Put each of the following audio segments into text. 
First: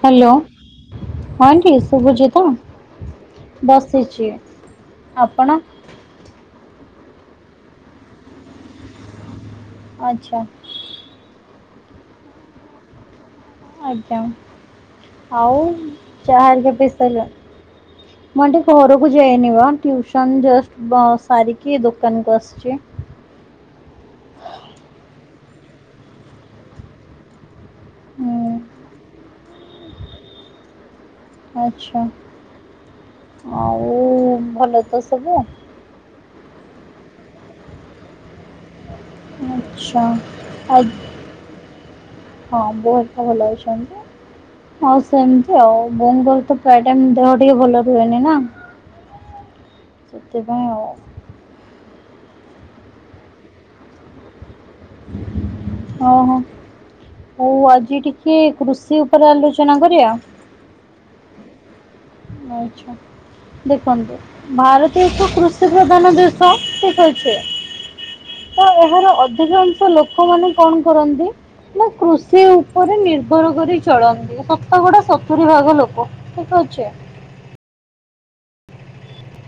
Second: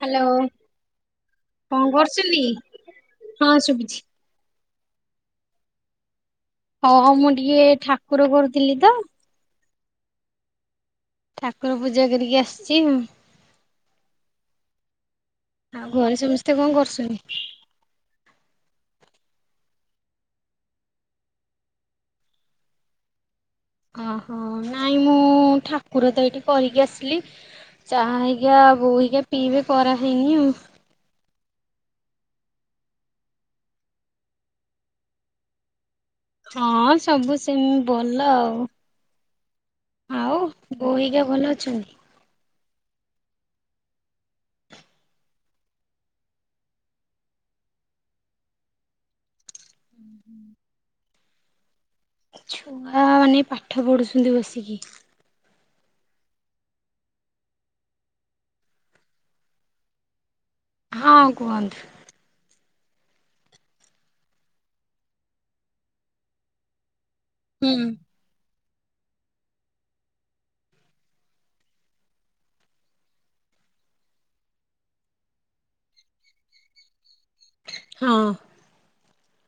Hello, ହଁଠି କଣ ଶୁଭଛି କରୁଛନ୍ତି? ତ? ହଁ ଶୁଭୁଛି। ବସିଛି। ଆପଣ? ଓ ହୋ, ମୁଁ ଟିକେ ଠାକୁର କରୁଥିଲି ତ। ଆଚ୍ଛା। ଠାକୁର ପୂଜା କରିକି ଆସିଛି ଆଉ। ଆଜ୍ଞା, ଆଉ ଘରେ ଚା ସମସ୍ତେ କଣ ହେରିକା ପିଇ କରୁଛନ୍ତି? ସାଇଲେ? ମୁଁ ଆଣ୍ଟି ଘରକୁ ଯାଇନି ବା, ଟିଉସନ ଜଷ୍ଟ ବ-ସାରିକି ଦୋକାନକୁ ଆସିଛି। ଓହୋ, ନାଇଁ ମୁଁ ଠାକୁର ତ ଏଇଠି କରିକି ଆସିଲି। ଚାହା ହୁଁ ହେଇକା ବୋଉ ହେଇକା ପିଇବେ କରାହେଇନି ଆଉ। ଆଚ୍ଛା, ଆଉ ଭଲ ତ ସବୁ? ହଁ ସବୁ ସେମ୍ ଭଲ। ଆଚ୍ଛା ଆଉ ଆ, ବୋଉ ହେଇକା ଭଲ ଅଛନ୍ତି? ହଁ ବୋଉ ହେରକା ଭଲ ଅଛନ୍ତି। ହଁ ସେମିତି ଆଉ ବୋଉଙ୍କର ତ ପ୍ରାୟ ଟାଇମ୍ ଦେହ ଟିକେ ଭଲ ରୁହେନି ନା। ସେଥିପାଇଁ ଆଉ। ଛୁଆମାନେ ପାଠ ପଢ଼ୁଛନ୍ତି ବସିକି। ଓ ହୋ। ହଉ ଆଜି ଟିକେ କୃଷି ଉପରେ ଆଲୋଚନା କରିବା? ହଁ କୁହନ୍ତୁ। ଆଚ୍ଛା। ଦେଖନ୍ତୁ ଭାରତ ଏକ କୃଷି ପ୍ରଧାନ ଦେଶ ଠିକ୍ ଅଛି। ହୁଁ। ତ ଏହାର ଅଧିକାଂଶ ଲୋକମାନେ କଣ କରନ୍ତି ନା କୃଷି ଉପରେ ନିର୍ଭର କରି ଚଳନ୍ତି ସତକଡା ସତୁରୀ ଭାଗ ଲୋକ। ଠିକ୍ ଅଛି। ହଁ।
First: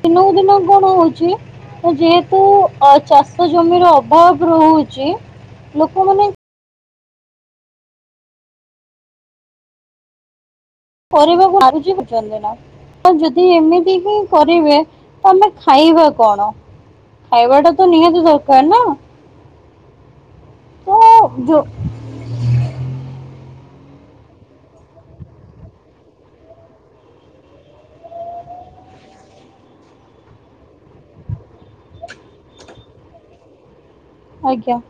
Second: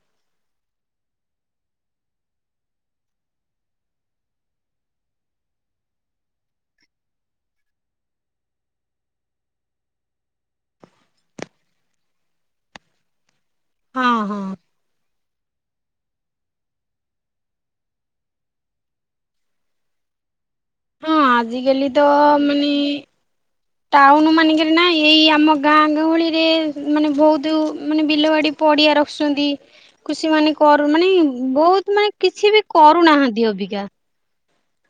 ତିନକୁ ଦିନ କଣ ହଉଛି ଅ, ଯେହେତୁ ଅ, ଚାଷ ଜମିର ଅଭାବ ରହୁଛି ଲୋକମାନେ କରିବାକୁ [inaudible] ବୁଝୁଛନ୍ତି ନା ତ ଯଦି ଏମିତି ହଁ ହିଁ ହଁ। କରିବେ ତୋମେ ଖାଇବ କଣ? ଖାଇବାଟା ତ ନିହାତି ଦରକାର ନା। ତ ହଁ ଯୋ ଆଜିିକାଲି ତ ମାନେ ଟାଉନ୍ ମାନଙ୍କରେ ନା ଏଇ ଆମ ଗାଁ ଗହଳିରେ ମାନେ ବହୁତୁ ମାନେ ବିଲବାଡି ପଡ଼ିଆ ରଖୁସନ୍ତି। କୃଷି ମାନେ କରୁ ମାନେ ବହୁତ ମାନେ କିଛି ବି କରୁନାହାନ୍ତି ଅବିକା। ଆଜ୍ଞା।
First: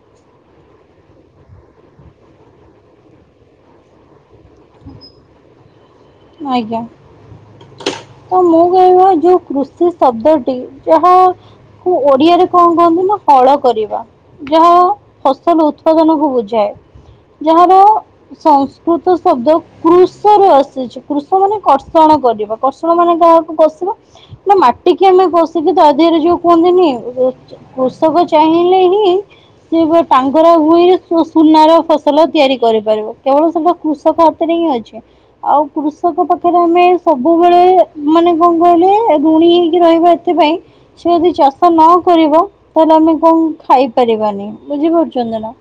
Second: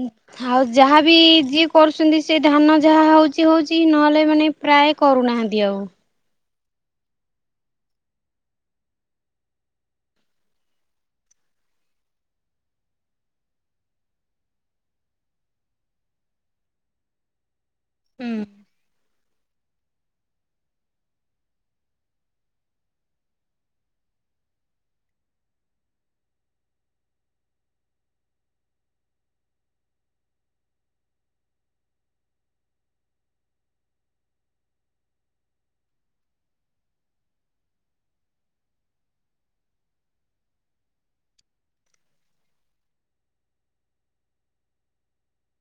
ଉଁ, ଆଉ ଯାହାବି ଯିଏ କରୁଛନ୍ତି ସେ ଧାନ ଯାହା ହଉଛି ହଉଛି ନହେଲେ ମାନେ ପ୍ରାୟ କରୁନାହାନ୍ତି ଆଉ। ଆଜ୍ଞା। ତ ମୁଁ କହିବା ଯୋଉ କୃଷି ଶବ୍ଦଟି ଯାହା କୁ ଓଡିଆରେ କଣ କୁହନ୍ତି ନା ହଳ କରିବା। ଯାହା ଫସଲ ଉତ୍ପାଦନକୁ ବୁଝାଏ। ଯାହାର ହୁଁ। ସଂସ୍କୃତ ଶବ୍ଦ କୃଷ ରୁ ଆସିଛି। କୃଷ ମାନେ କର୍ଷଣ କରିବା। କଷଣ ମାନେ କାହାକୁ କଷିବା? ନା ମାଟିକି ଆମେ କଷିକି ତା ଦେହରେ ଯୋଉ କୁହନ୍ତିନି ଏ ଯେ କୃଷକ ଚାହିଁଲେ ହିଁ ସିଏ ବ- ଟାଙ୍ଗରା ଭୂଇଁ ରେ ସୁ-ସୁନାର ଫସଲ ତିଆରି କରିପାରିବ। କେବଳ ସେଟା କୃଷକ ସେଟା ହିଁ ଅଛି, ଆଉ କୃଷକ ପାଖରେ ଆମେ ସ ସବୁବେଳେ ମାନେ କଣ କହିଲେ ଋଣୀ ହେଇକି ରହିବ ଏଥିପାଇଁ ସେ ଯଦି ଚାଷ ନ କରିବ ତାହେଲେ ଆମେ କଣ ଖାଇପାରିବାନି। ବୁଝିପାରୁଛନ୍ତି ନା?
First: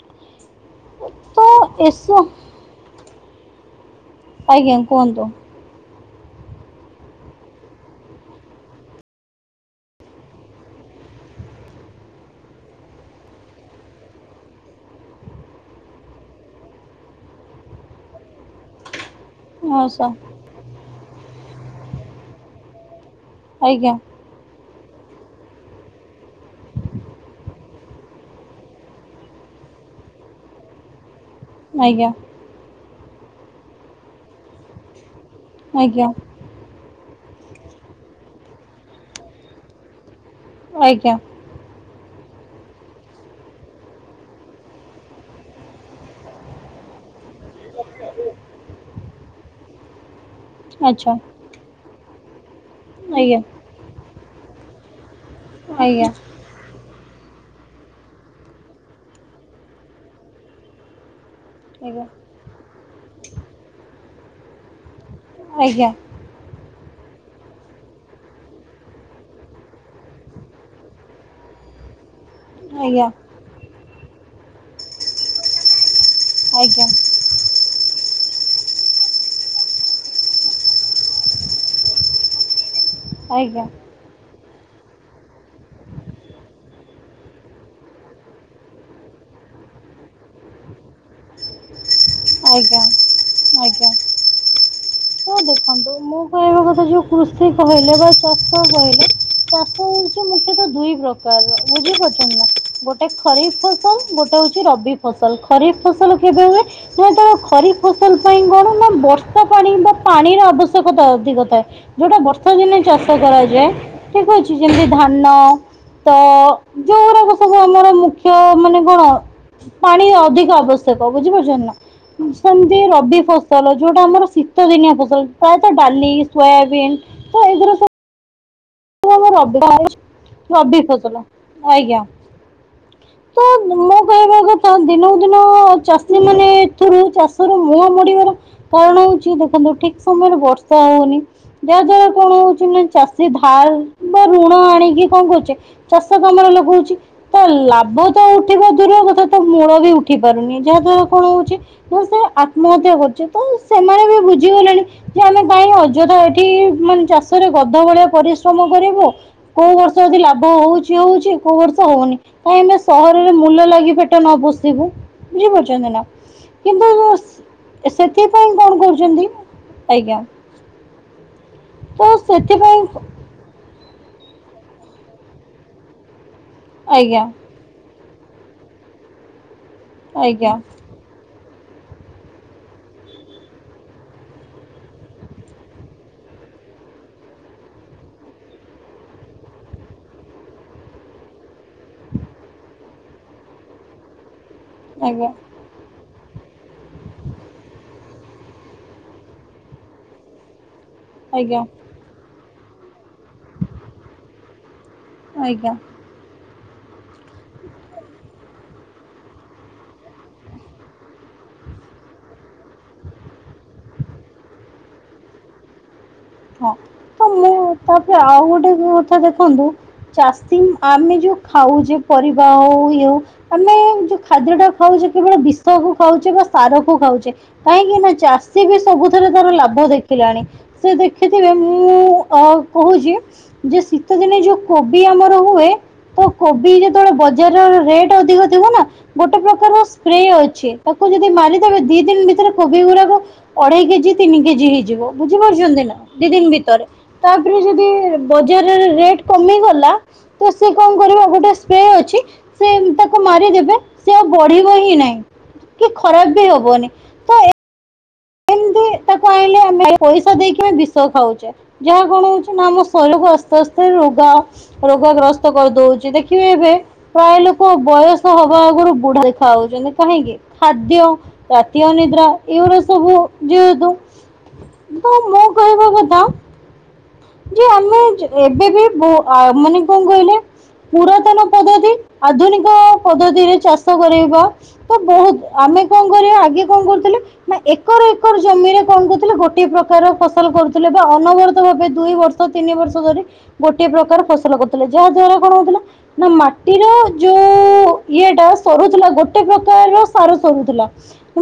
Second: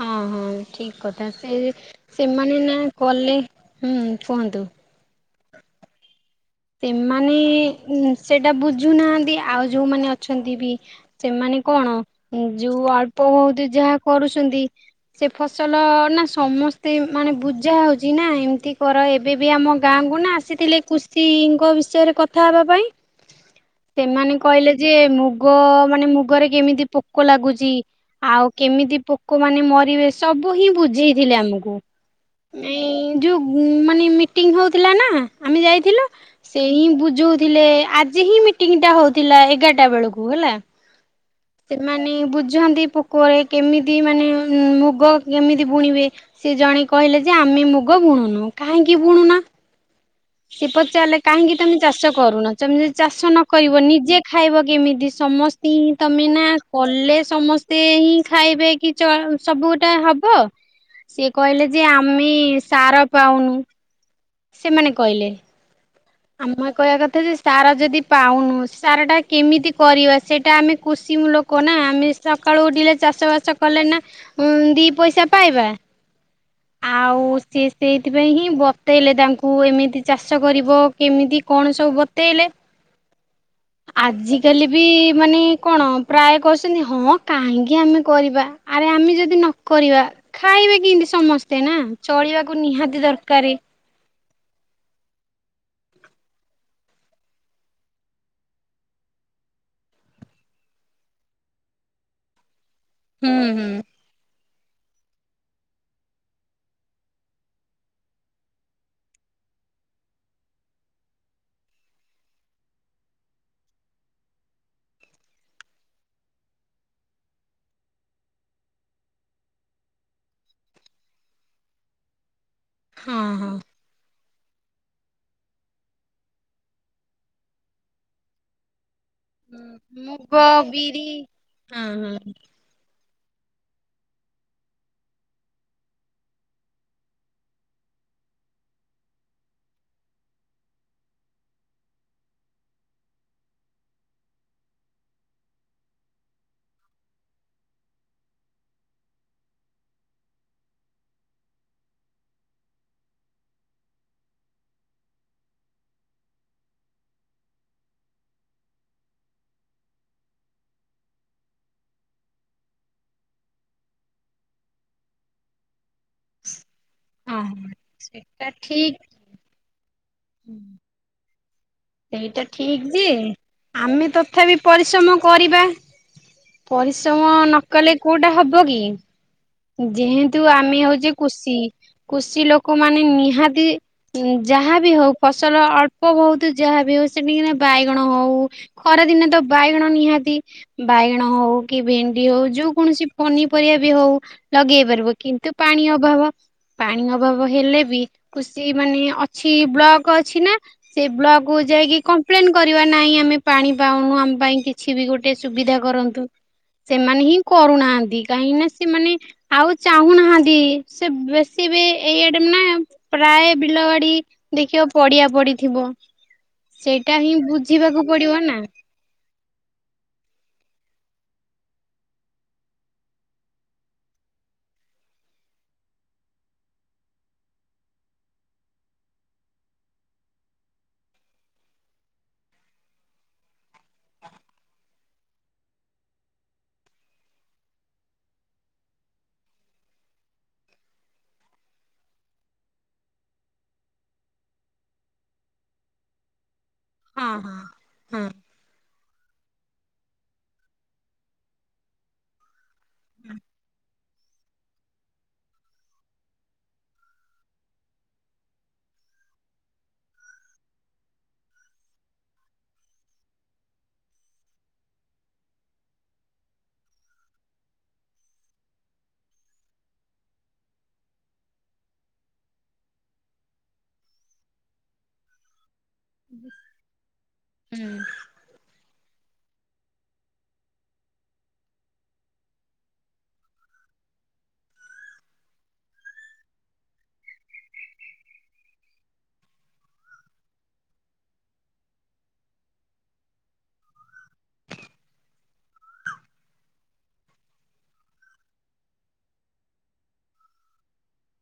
ହଁ ହଁ ଠିକ କଥା ତ ସେ ଏସ ସେମାନେ ନା କଲେ ହୁଁ। କୁହନ୍ତୁ। ଆଜ୍ଞା କୁହନ୍ତୁ? ସେମାନେ ସେଇଟା ବୁଝୁନାହାଁନ୍ତି ଆଉ ଯୋଉମାନେ ଅଛନ୍ତି ବି ସେମାନେ କଣ ଯୋଉ ଅଳ୍ପ ଭଉତୁ ଯାହା କରୁଛନ୍ତି ସେ ଫସଲ ନା ସମସ୍ତେ ମାନେ ବୁଝା ହେଉଛି ନା ଏମିତି ପର ଏବେ ବି ଆମ ହଁ ସାର୍ ଗାଁକୁ ନା ଆସିଥିଲେ କୃଷିଙ୍କ ବିଷୟରେ କଥା ହେବା ପାଇଁ ଆଜ୍ଞା। ସେମାନେ କହିଲେ ଯେ ମୁଗ ମାନେ ମୁଗରେ କେମିତି ପୋକ ଲାଗୁଛି। ଆଉ କେମିତି ପୋକ ମାନେ ମରିବେ ସବୁ ହିଁ ବୁଝେଇଥିଲେ ଆମୁ କୁ ଆଜ୍ଞା ଆମେ ଏଇ ଯୋଉ ମାନେ ମିଟିଂ ହଉଥିଲା ନା ଆମେ ଆଜ୍ଞା ଯାଇଥିଲୁ ସେ ହିଁ ବୁଝଉଥିଲେ ଆଜି ହିଁ ମିଟିଂଟା ହଉଥିଲା ଏଗାରଟା ବେଳକୁ ହେଲା? ଆଜ୍ଞା। ସେମାନେ ବୁଝାନ୍ତି ପୋକରରେ କେମିତି ମାନେ ମୁଗ କେମିତି ବୁଣିବେ। ସେ ଜଣେ କହିଲେ ଯେ ଆମେ ମୁଗ ବୁଣୁନୁ କାହିଁକି ବୁଣୁନା? ସେ ଆଚ୍ଛା ପଚାରିଲେ କାହିଁକି ତମେ ଚାଷ କରୁନ ତମେଯଦି ଚାଷ ଆଜ୍ଞା ନ କରିବ ନିଜେ ଖାଇବ କେମିତି ସମସ୍ତି ହିଁ ଆଜ୍ଞା ତମେ ନା କଲେ ସମସ୍ତେ ହିଁ ଖାଇବେକି ଚ ସବୁ ଗୋଟା ହବ। ସିଏ କହିଲେ ଯେ ଆଜ୍ଞା ଆମେ ସାର ପାଉନୁ ସେମାନେ କହିଲେ। ଆଜ୍ଞା। ଆମେ କହିବା କଥା ଯେ ସାର ଯଦି ପାଉନୁ ସାର ଟା କେମିତି କରିବା ସେଇଟା ଆମେ କୃଷି ମୂଲୋ କ ନା ଆମେ ସକାଳୁ ଉଠିଲେ ଆଜ୍ଞା ଚାଷ ବାସ କଲେ ନା ଉଁ ଦି ପଇସା ପାଇବା। ଆଜ୍ଞା ଆଉ ସିଏ ସେଇଥିପାଇଁ ହିଁ ବତେଇଲେ ତାଙ୍କୁ ଏମିତି ଚାଷ କରିବ। କେମିତି କଣ ସବୁ ବତେଇଲେ। ଆଜ୍ଞା। ଆଜିକାଲି ବି ମାନେ କଣ ପ୍ରାୟ କହୁଛନ୍ତି ହଁ କାହିଁକି ଆମେ କରିବା। ଆରେ ଆମେ ଯଦି ନ କରିବା ଖାଇବେ କେମତି ସମସ୍ତେ ନା। ଚଳିବାକୁ ଆଜ୍ଞା ନିହାତି ଦରକାରେ। [unintelligible] ହଁ ଦେଖନ୍ତୁ ମୁଁ କହିବା କଥା ଯୋଉ କୃଷି କହିଲେ ବା ଚାଷ କହିଲେ ଚାଷ ହଉଛି ମୁଖ୍ୟତଃ ଦୁଇ ପ୍ରକାରର ବୁଝିପାରୁଛନ୍ତି ନା ଗୋଟେ ହୁଁ ହୁଁ। ଖରିଫ ଫସଲ ଗୋଟେ ହଉଛି ରବି ଫସଲ ଖରିଫ ଫସଲ କେବେ ହୁଏ ହଁ ତ ଖରିଫ ଫସଲ ପାଇଁ କଣ ନା ବର୍ଷା ପାଣି ବା ପାଣିର ଆବଶ୍ୟକତା ଅଧିକ ଥାଏ ଯୋଉଟା ବର୍ଷା ଦିନେ ଚାଷ କରାଯାଏ। ଠିକ ଅଛି ଯେମିତି ଧାନ ତ ଯଉଗୁଡାକ ସବୁ ଆମର ମୁଖ୍ୟ ମାନେ କଣ? ପାଣି ଅଧିକ ଆବଶ୍ୟକ ବୁଝିପାରୁଛନ୍ତି ନା? ଉଁ ସେମତି ରବି ହଁ ହଁ। ଫସଲ ଯୋଉଟା ଆମର ଶୀ ଦିନିଆ ଫସଲ ପ୍ରାୟତଃ ଡାଲି ସୋୟାବିନ ତ ଏଇଗୁରା ସବୁ ହୁଁ ମୁଗ [unintelligible] ରବି ବିରି ଫସଲ ହଁ ଆଜ୍ଞା। ହଁ। ତ ମୁଁ କହିବା କଥା ଦିନକୁ ଦିନ ଚାଷୀ ମାନେ ଏଥିରୁ ଚା ର ମୁହଁ ମୋଡିବାର କାରଣ ହଉଛି ଦେଖନ୍ତୁ ଠିକ ସମୟରେ ବର୍ଷା ହଉନି। ଯାହାଦ୍ଵାରା କଣ ହଉଛି ନା ଚାଷୀ ଧାର ବା ଋଣ ଆଣିକି କଣ କରୁଛେ? ଚାଷ କାମରେ ଲଗଉଚି। ତ ଲାଭ ତ ଉଠିବା ଦୂର କଥା ତ ମୂଳ ବି ଉଠି ପାରୁନି ଯାହା ଦ୍ଵାରା କଣ ହଉଚି। ଵୋହୁତ୍ ଲୋକ ଆତ୍ମହତ୍ୟା କରୁଚନ୍ତି ତ ସେମାନେ ବି ବୁଝିଗଲେଣି। ଯେ ଆମେ କାହିଁ ଅଯଥା ଏଠି ମାନେ ଚାଷରେ ଗଧ ଭଳିଆ ପରିଶ୍ରମ କରିବୁ। କୋଉ ବର୍ଷ ଯଦି ଲାଭ ହଉଚି ହଉଚି କୋଉ ବର୍ଷ ହଉନି। କାହିଁ ନା ସହରରେ ମୂଲ ଲାଗି ପେଟ ନ ପୋଷିବୁ ବୁଝିପାରୁଚନ୍ତି ନା କିନ୍ତୁ ହଁ ସେଟା ସେଥିପାଇଁ କଣ ଠିକ କରୁଚନ୍ତି ଆଜ୍ଞା। [inaudible] ତ ସେଇଟା ସେଥିପାଇଁ ଠିକ୍ ଯେ ଆମେ ତଥାପି ପରିଶ୍ରମ କରିବା। ଆଜ୍ଞା ପରିଶ୍ରମ ନକଲେ କୋଉଟା ହେବ କି? ଯେହେତୁ ଆଜ୍ଞା ଆମେ ହେଉଚି କୃଷି କୃଷି ଲୋକ ମାନ ନିହାତି ଯାହାବି ହୋଉ ଫସଲ ଅଳ୍ପ ବହୁତ୍ ଯାହାବି ହୋଉ ସେଠିକିନା ବାଇଗଣ ହଉ। ଖରାଦିନ ତ ବାଇଗଣ ନିହାତି। ବାଇଗଣ ହୋଉ କି ଭେଣ୍ଡି ହୋଉ ଯୋଉ କୌଣସି ପନିପରିବା ବି ହୋଉ ଲଗେଇ ପାରିବ। ଆଜ୍ଞା କିନ୍ତୁ ପାଣି ଅଭାବ। ପାଣି ଅଭାବ ହେଲେ ବି କୃଷ ମାନେ ଅଛି ବ୍ଲକ ଅଛି ନା। ସେ ବ୍ଲକକୁୁ ଆଜ୍ଞା ଯାଇକି କମ୍ପ୍ଲେନେ କରିବା ନାହିଁ ଆମେ ପାଣି ପାଉନୁ ଆମ ପାଇଁ କି କିଛି ବି ଗୋଟେ ସୁବିଧା ଆଜ୍ଞା କରନ୍ତୁ ସେମାନେ ହିଁ କରୁନାହାନ୍ତି କାହିଁକି ନା ସେମାନେ ଆଉ ଚାହୁଁନାହାନ୍ତି ସେ ବେଶୀ ବି ଏଇଆଡେ ନା ପ୍ରାୟ ବିଲ ବାଡି ଦେଖିବ ପଡିଆ ପଡିଥିବ। ହଁ ସେଇଟା ତ ହିଁ ମୁଁ ବୁଝିବାକୁ ତାପରେ ପଡିବ ଆଉ ନା। ଗୋଟେ ନୂଆ କଥା ଦେଖନ୍ତୁ। ଚାଷୀ ଆମେ ଯୋଉ ଖାଉଚେ ପରିବା ହେଉ ଇଏ ହେଉ। ଆମେ ଯୋଉ ଖାଦ୍ୟ ଟା ଖାଉଚେ କେବଳ ବିଷ କ ଖାଉଚେ ବା ସାର କ ଖାଉଚେ। କାହିଁକି ନା ଚାଷୀ ବି ସବୁଥିରେ ତାର ଲାଭ ଦେଖିଲାଣି ସେ ଦେ ଦେଖଥିବେ ମୁଁ ଅ କହୁଚି ଯେ ଶୀତ ଦିନେ ଯୋଉ କୋବି ଆମର ହୁଏ। ତ କୋବି ଯେତେବେଳେ ବଜାରେ ରେଟେ ଅଧିକ ଥିବ ନା ଗୋଟେ ପ୍ରକାର ସ୍ପ୍ରେ ଅଛି ତାକୁ ଯଦି ମାରିଦେବେ ଦି ଦିନି ଭିତରେ କୋବି ଗୁରାକ ଅଢେଇ କେଜି ତିନି କେଜି ହେଇଯିବ ବୁଝିପାରୁଚନ୍ତି ନା। ଦି ଦିନି ଭିତରେ ତାପରେ ଯଦି ବ ଯେ ଆର ରେଟେ କମିଗଲା ତ ସେ କଣ କରିବ ଗୋଟେ ସ୍ପ୍ରେ ଅଛି। ସେ ତାକୁ ମାରିଦେବେ ସେ ଆଉ ବଢିବ ହିଁ ନାହିଁ କି ଖରାପ ବି ହବନେନି। ଏମତି ତାକୁ ଆଣିଲେ ଆମେ ପଇସା ଦେଇକି ବି ବିଷ ଖାଉଚେ। ଯାହା କଣ ହୋଉଚି ନା ଆମ ଶରୀରକୁ ଆସ୍ତେ ଆସ୍ତେ ରୋଗା ରୋଗ ଗ୍ରସ୍ତ କରିଦଉଚି। ଦେଖିବେ ଏବେ ପ୍ରାୟ ଲୋକ ବୟଷ ହବା ଆଗରୁ ବୁଢା ଦେଖା ହୋଉଚନ୍ତି କାହିଁକି ଖାଦ୍ୟ। ରାତି ଅନିଦ୍ରା ଏଗୁଡା ସବୁ ଯେହେତୁ ତ ମୁଁ କହିବା କଥା। [inaudible] ଯେ ହୁଁ। ଆମେ ଏବେ ବି ମାନେ କଣ କହିଲେ? ପୁରାତନ ପଦ୍ଧତି ଆଧୁନିକ ପଦ୍ଧତିରେ ଚାଷ କରେଇବା। ତ ବହୁତ୍ ଆମେ କଣ କରିବା ଆଗେ କଣ କରୁଥୁଲେ। ନା ଏକର ଏକର ଜମିରେ କଣ କରୁଥିଲେ ଗୋଟେ ପ୍ରକାର ଫସଲ କରୁଥିଲେ ବା ଅନବରତ ଭାବେ ଦୁଇ ବର୍ଷ ତିନି ବର୍ଷ ଧରି ଗୋଟିଏ ପ୍ରକାର ଫସଲ କରୁଥିଲେ ଯାହା ଦ୍ଵାରା କଣ ହଉଥିଲା। ନା ମାଟିର ଯୋଉ ଇଏଟା ସରୁଥିଲା ଗୋଟେ ପ୍ରକାରର ସାର ସରୁଥିଲା।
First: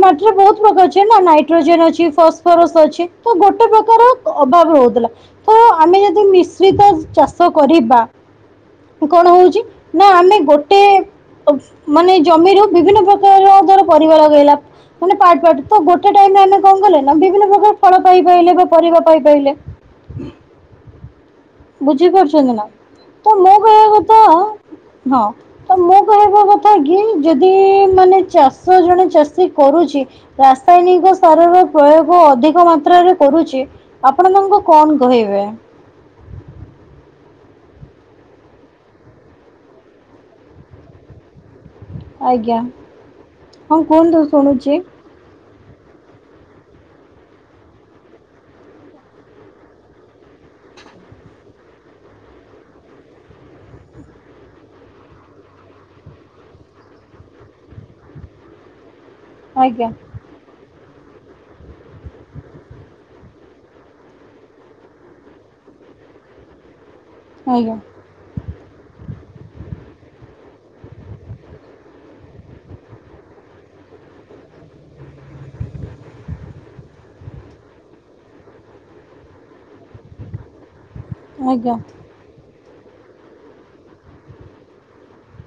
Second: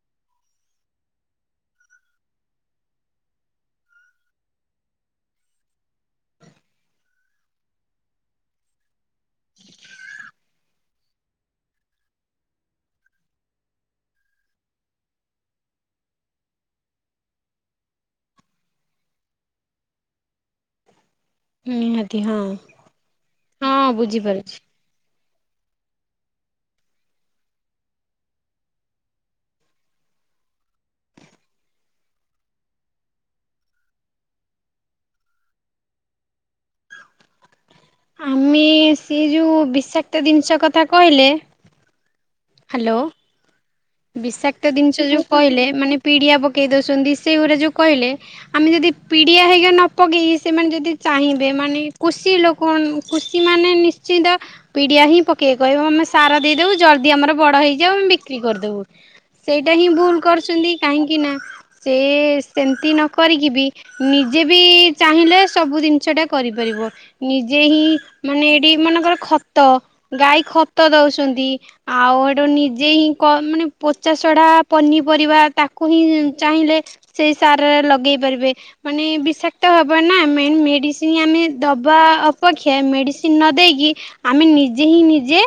ମାଟିରେ ବହୁତ୍ ପ୍ରକାର ଅଛି ନା ନାଇଟ୍ରୋଜେନେ ଅଛି ଫସ୍ଫରସ୍ ଅଛି ତ ଗୋଟେ ପ୍ରକାର। ଅଭାବ ରହୁଥିଲା ତ ଆମେ ଯଦି ମିଶ୍ରିତ ଚାଷ କରିବା। କଣ ହଉଛି ନା ଆମେ ଗୋଟେ ମାନେ ଜମିରୁ ବିଭିନ୍ନ ପ୍ରକାରର ଧର ପରିବା ଲଗେଇଲା ମାନେ ପାର୍ଟ ପାର୍ଟ ତ ଗୋଟେ ଟାଇମ୍ ରେ ଆମେ କଣ କଲେ ନା ବିଭିନ୍ନ ପ୍ରକାର ଫଳ ପାଇ ପାଇଲେ ବା ପରିବା ପାଇ ପାଇଲେ। ନିହାତି ହଁ ବୁଝିପାରୁଛନ୍ତି ନା? ତ ମୋ ହଁ କହିବା କଥା ବୁଝିପାରୁଛି। ହଁ। ତ ମୋ କହିବା କଥା କି ଯଦି ମାନେ ଚାଷ ଜଣେ ଚାଷୀ କରୁଛି ରାସାୟନିକ ସାରର ପ୍ରୟୋଗ ଅଧିକ ମାତ୍ରାରେ କରୁଛି ଆପଣ ତାଙ୍କୁ କଣ କହିବେ? ଆମେ ସେ ଯୋଉ ବିଷାକ୍ତ ଜିନିଷ କଥା କହିଲେ ଆଜ୍ଞା ହ୍ୟାଲୋ। ହଁ କୁହନ୍ତୁ ବିଷାକ୍ତ ଶୁଣୁଛି ଜିନିଷ ଯୋଉ କହିଲେ ମାନେ ପିଡ଼ିଆ ପକାଇ ଦେଉସନ୍ତି ସେଇଗୁରା ଯଉ କହିଲେ ଆମେ ଯଦି ପିଡ଼ିଆ ହେରିକା ନ ପକେଇକି ସେମାନେ ଯଦି ଚାହିଁବେ ମାନେ କୃଷି ଲୋକ କଣ କୃଷିମାନେ ନିଶ୍ଚିତ ପିଡ଼ିଆ ହିଁ ପକେଇବାକୁ କହିବେ ଆମେ ସାର ଦେଇଦବୁ ଜଲଦି ଆମର ବଡ଼ ହେଇଯାଉ ଆମେ ବିକ୍ରି କରିଦବୁ। ସେଇଟା ହିଁ ଆଜ୍ଞା ଭୁଲ କରୁଛନ୍ତି କାହିଁକି ନା ସେ ସେମିତି ନ କରିକି ବି ନିଜେ ବି ଚାହିଁଲେ ସବୁ ଜିନିଷ ଟା କରିପାରିବ ନିଜେ ଆଜ୍ଞା ହିଁ ମାନେ ଏଇଠି ମନେକର ଖତ ଗାଈ ଖତ ଦଉଛନ୍ତି ଆଉ ଏଠୁ ନିଜେ ହିଁ ମାନେ ପଚା ସଢ଼ା ପନିପରିବା ତାକୁ ହିଁ ଚାହିଁଲେ ସେଇ ସାର ରେ ଲଗେଇ ପାରିବେ ମାନେ ବିଷାକ୍ତ ହବନି ନା ମେନ୍ ମେଡ଼ିସିନ ଆମେ ଆଜ୍ଞା ଦେବା ଅପେକ୍ଷା ମେଡ଼ିସିନ ନ ଦେଇକି ଆମେ ନିଜେ ହିଁ ନିଜେ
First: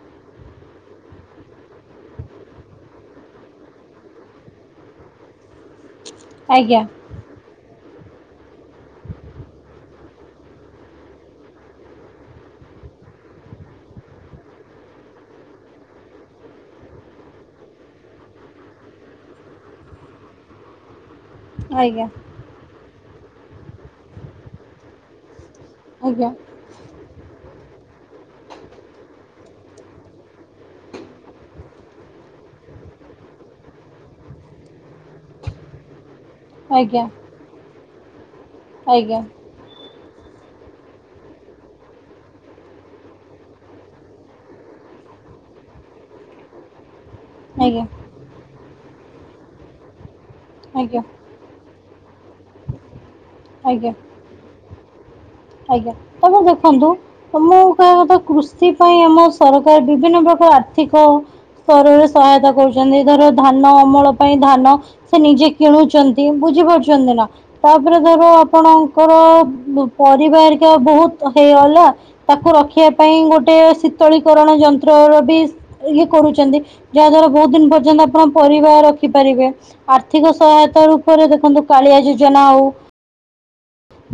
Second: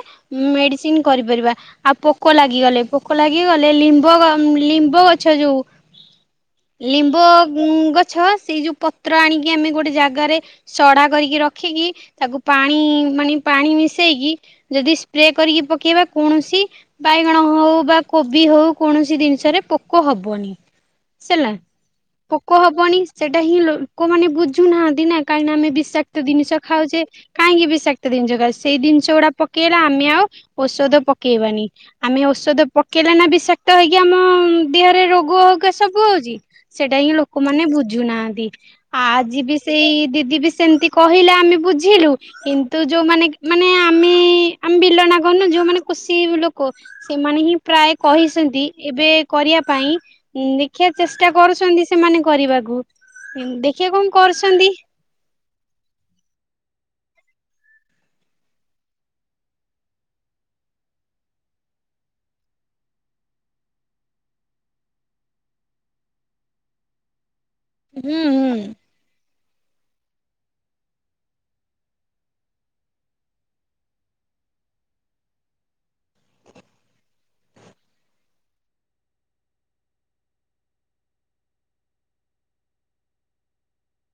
ମେଡ଼ିସିନ କରିପାରିବା। ଆଉ ପୋକ ଲାଗିଗଲେ ପୋକ ଲାଗି ଗଲେ ନିମ୍ବ ନିମ୍ବ ଗଛ ଯୋଉ ଆଜ୍ଞା ନିମ୍ବ ଗଛ ସେଇ ଯେଉଁ ପତ୍ର ଆଣିକି ଆମେ ଗୋଟେ ଜାଗାରେ ସଢ଼ା କରିକି ରଖିକି ତାକୁ ପାଣି ମାନେ ପାଣି ମିଶେଇକି ଯଦି ସ୍ପ୍ରେ କରିକି ପକେଇବା କୌଣସି ବାଇଗଣ ହଉ ବା କୋବି ହଉ କୌଣସି ଜିନିଷରେ ପୋକ ହବନି ହେଲା। ଆଜ୍ଞା ପୋକ ହବନି ସେଟା ହିଁ ଲୋକମାନେ ବୁଝୁନାହାନ୍ତି ନା କାହିଁକିନା ଆମେ ବିଷାକ୍ତ ଆଜ୍ଞା ଆଜ୍ଞା ଜିନିଷ ଖାଉଛେ କାହିଁକି ବିଷାକ୍ତ ଜିନିଷ ଖାଉଛେ ସେଇ ଜିନିଷ ଗୁଡ଼ା ପକେଇଲେ ଆମେ ଆଉ ଔଷଧ ପକେଇବାନି ଆମେ ଔଷଧ ପକେଇଲେ ନା ବିଷାକ୍ତ ହେଇକି ଆମ ଦେହରେ ରୋଗହକା ସବୁ ହଉଛି ସେଟା ହିଁ ଲୋ ଆଜ୍ଞା ଲୋକମାନେ ବୁଝୁନାହାନ୍ତି ଆଜି ବି ସେଇ ଦିଦି ବି ସେମିତି କହିଲେ ଆମେ ବୁଝିଲୁ କିନ୍ତୁ ଯୋଉମାନେ ମାନେ ଆମେ ଆମେ ବିଲ ନା କରୁନୁ ଯୋଉମାନେ କୃଷି ଲୋକ ସେମାନେ ହିଁ ଆଜ୍ଞା ପ୍ରାୟ କହିଛନ୍ତି ଏବେ କରିବା ପାଇଁ ଦେଖିବା ଚେଷ୍ଟା ଆଜ୍ଞା ଚେଷ୍ଟା କରୁସନ୍ତି ସେମାନେ କରିବାକୁ ଆଜ୍ଞା ଦେଖିଆ କଣ କରୁଛନ୍ତି। ଆଜ୍ଞା ତାପରେ ଦେଖନ୍ତୁ ତ ମୁଁ କହିବା କଥା କୃଷି ପାଇଁ ଆମ ସରକାର ବିଭିନ୍ନ ପ୍ରକାର ଆର୍ଥିକ ସ୍ତରରେ ସହାୟତା କରୁଛନ୍ତି ଧର ଧାନ ଅମଳ ପାଇଁ ଧାନ ସେ ନିଜେ କିଣୁଛନ୍ତି ବୁଝିପାରୁଛନ୍ତି ନା ତାପରେ ହଁ ଧର ଆପଣଙ୍କର ପରିବା ହେରିକା ବହୁତ ହେଇଗଲା ତାକୁ ରଖିବା ପାଇଁ ଗୋଟେ ଶୀତଳୀକରଣ ଯନ୍ତ୍ର ର ବି ଇଏ କରୁଛନ୍ତି ଯାହା ଦ୍ଵାରା ବହୁତ ଦିନ ପର୍ଯ୍ୟନ୍ତ ଆପଣ ପରିବା ରଖିପାରିବେ। ଆର୍ଥିକ ସହାୟତା ରୂପରେ ଦେଖନ୍ତୁ କାଳିଆ ଯୋଜନା ଆଉ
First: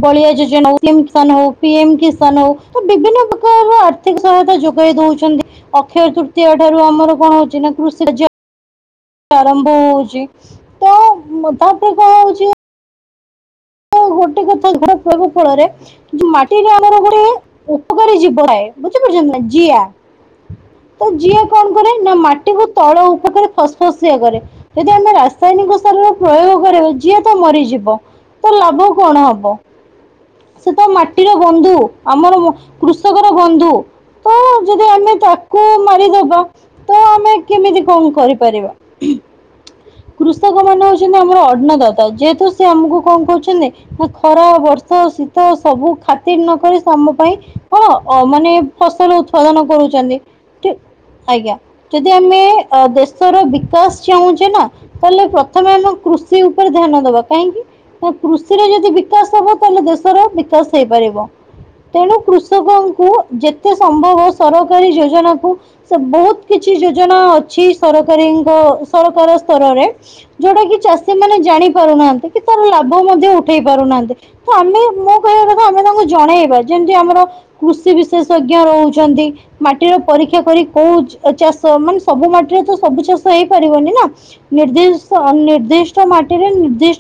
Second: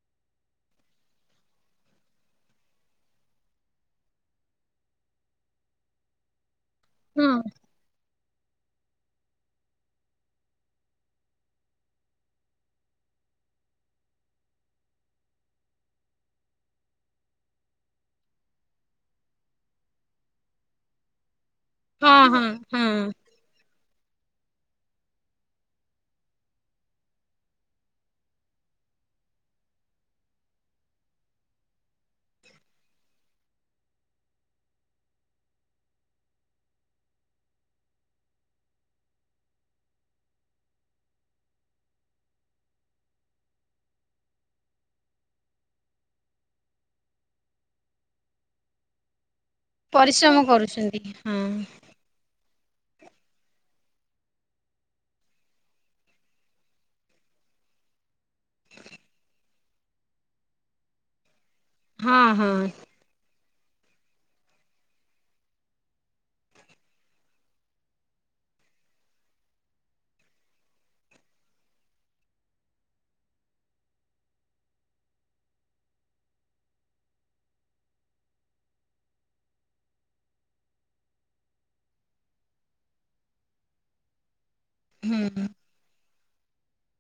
ବଳିଆ ଯୋଜନା ହଉ, ପି ଏମ୍ କିଷାନ ହଉ, ସି ଏମ୍ କିଷାନ ହଉ ବିଭିନ୍ନ ପ୍ରକାରର ଆର୍ଥିକ ସହାୟତା ଯୋଗାଇ ଦଉଚନ୍ତି। ଅକ୍ଷୟ ତୃତୀୟ ଠାରୁ ଆମର କଣ ହଁ ହଉଛି, ନା କୃଷି କାର୍ଯ୍ୟ ଆରମ୍ଭ ହଉଛି। ତ, ତା ପୂର୍ବରୁ ହଉଚି ଗୋଟେ କଥା [unintelligible] ଯୋଉ ମାଟିରେ ଆମର ଗୋଟେ ଉପକାରୀ ଜୀବ ଥାଏ, ବୁଝିପାରୁଛନ୍ତି ନା ଜିଆ? ତ ଜିଅ କଣ କରେ, ନା ହଁ ମାଟିକୁ ହଁ ତଳ ଉପକୁ ଫସ୍ ଶୋଷଆ କରେ। ଯଦି ଆମେ ରାସାୟନିକ ସାରର ପ୍ରୟୋଗ କରବୁ ଜିଆ ତ ମରିଯିବ। ତ, ଲାଭ କଣ ହବ? ସେ ତ ମାଟିର ବନ୍ଧୁ। ଆମର କୃଷକର ବନ୍ଧୁ। ତ, ଯଦି ଆମେ ତାକୁ ମାରିଦବା ତ, ଆମେ କେମିତି କଣ କରିପାରିବା? କୃଷକମାନେ ହଉଛନ୍ତି ଆମର ଅନ୍ନଦାତା। ଯେ ହେତୁ ସେ ଆମକୁ କଣ କରୁଚନ୍ତି ଖରା, ବର୍ଷା, ଶୀତ ସବୁ ଖାତିର ନ କରି, ସେ ଆମ ପାଇଁ କଣ ମାନେ ଫସଲ ଉତ୍ପାଦନ କରୁଛନ୍ତି। ପରିଶ୍ରମ କରୁଛନ୍ତି ହଁ ଆଜ୍ଞା। ଯଦି ଆମେ ଦେଶର ବିକାଶ ଚାହୁଁଛେ ନା ତା ହେଲେ ପ୍ରଥମେ ଆମ କୃଷି ଉପରେ ଧ୍ୟାନ ଦବା। କାହିଁକି ନା କୃଷିରେ ଯଦି ବିକାଶ ହବ, ତା ହେଲେ ଦେଶର ବିକାଶ ହେଇପାରିବ। ତେଣୁ ହଁ ହଁ କୃଷକଙ୍କୁ ଯେତେ ସମ୍ଭବ ସରକାରୀ ଯୋଜନାକୁ ସେ ବହୁତ କିଛି ଯୋଜନା ଅଛି, ସରକାରୀଙ୍କ ସରକାର ସ୍ତରରେ। ଯୋଉଟା କି ଚାଷୀ ମାନେ ଜାଣି ପାରୁନାହାନ୍ତି। ତାର ଲାଭ ମଧ୍ୟ ଉଠେଇ ପାରୁନାହାନ୍ତି। ତ, ଆମେ ମୋ କହିବା କଥା, ଆମେ ତାଙ୍କୁ ଜଣେଇବ। ଯେମିତି ଆମର କୃଷି ବିଶେଷଜ୍ଞ ରହୁଛନ୍ତି। ମାଟିର ପରୀକ୍ଷା କରି କୋଉ ଚାଷ ମାନେ ସବୁ ମାଟିରେ ତ ସବୁ ଚାଷ ହେଇପାରିବନି ନା। ହୁଁ। ନିର୍ଦ୍ଦିଷ୍ଟ, ନିର୍ଦ୍ଦିଷ୍ଟ ମାଟିରେ ନିର୍ଦ୍ଦିଷ୍ଟ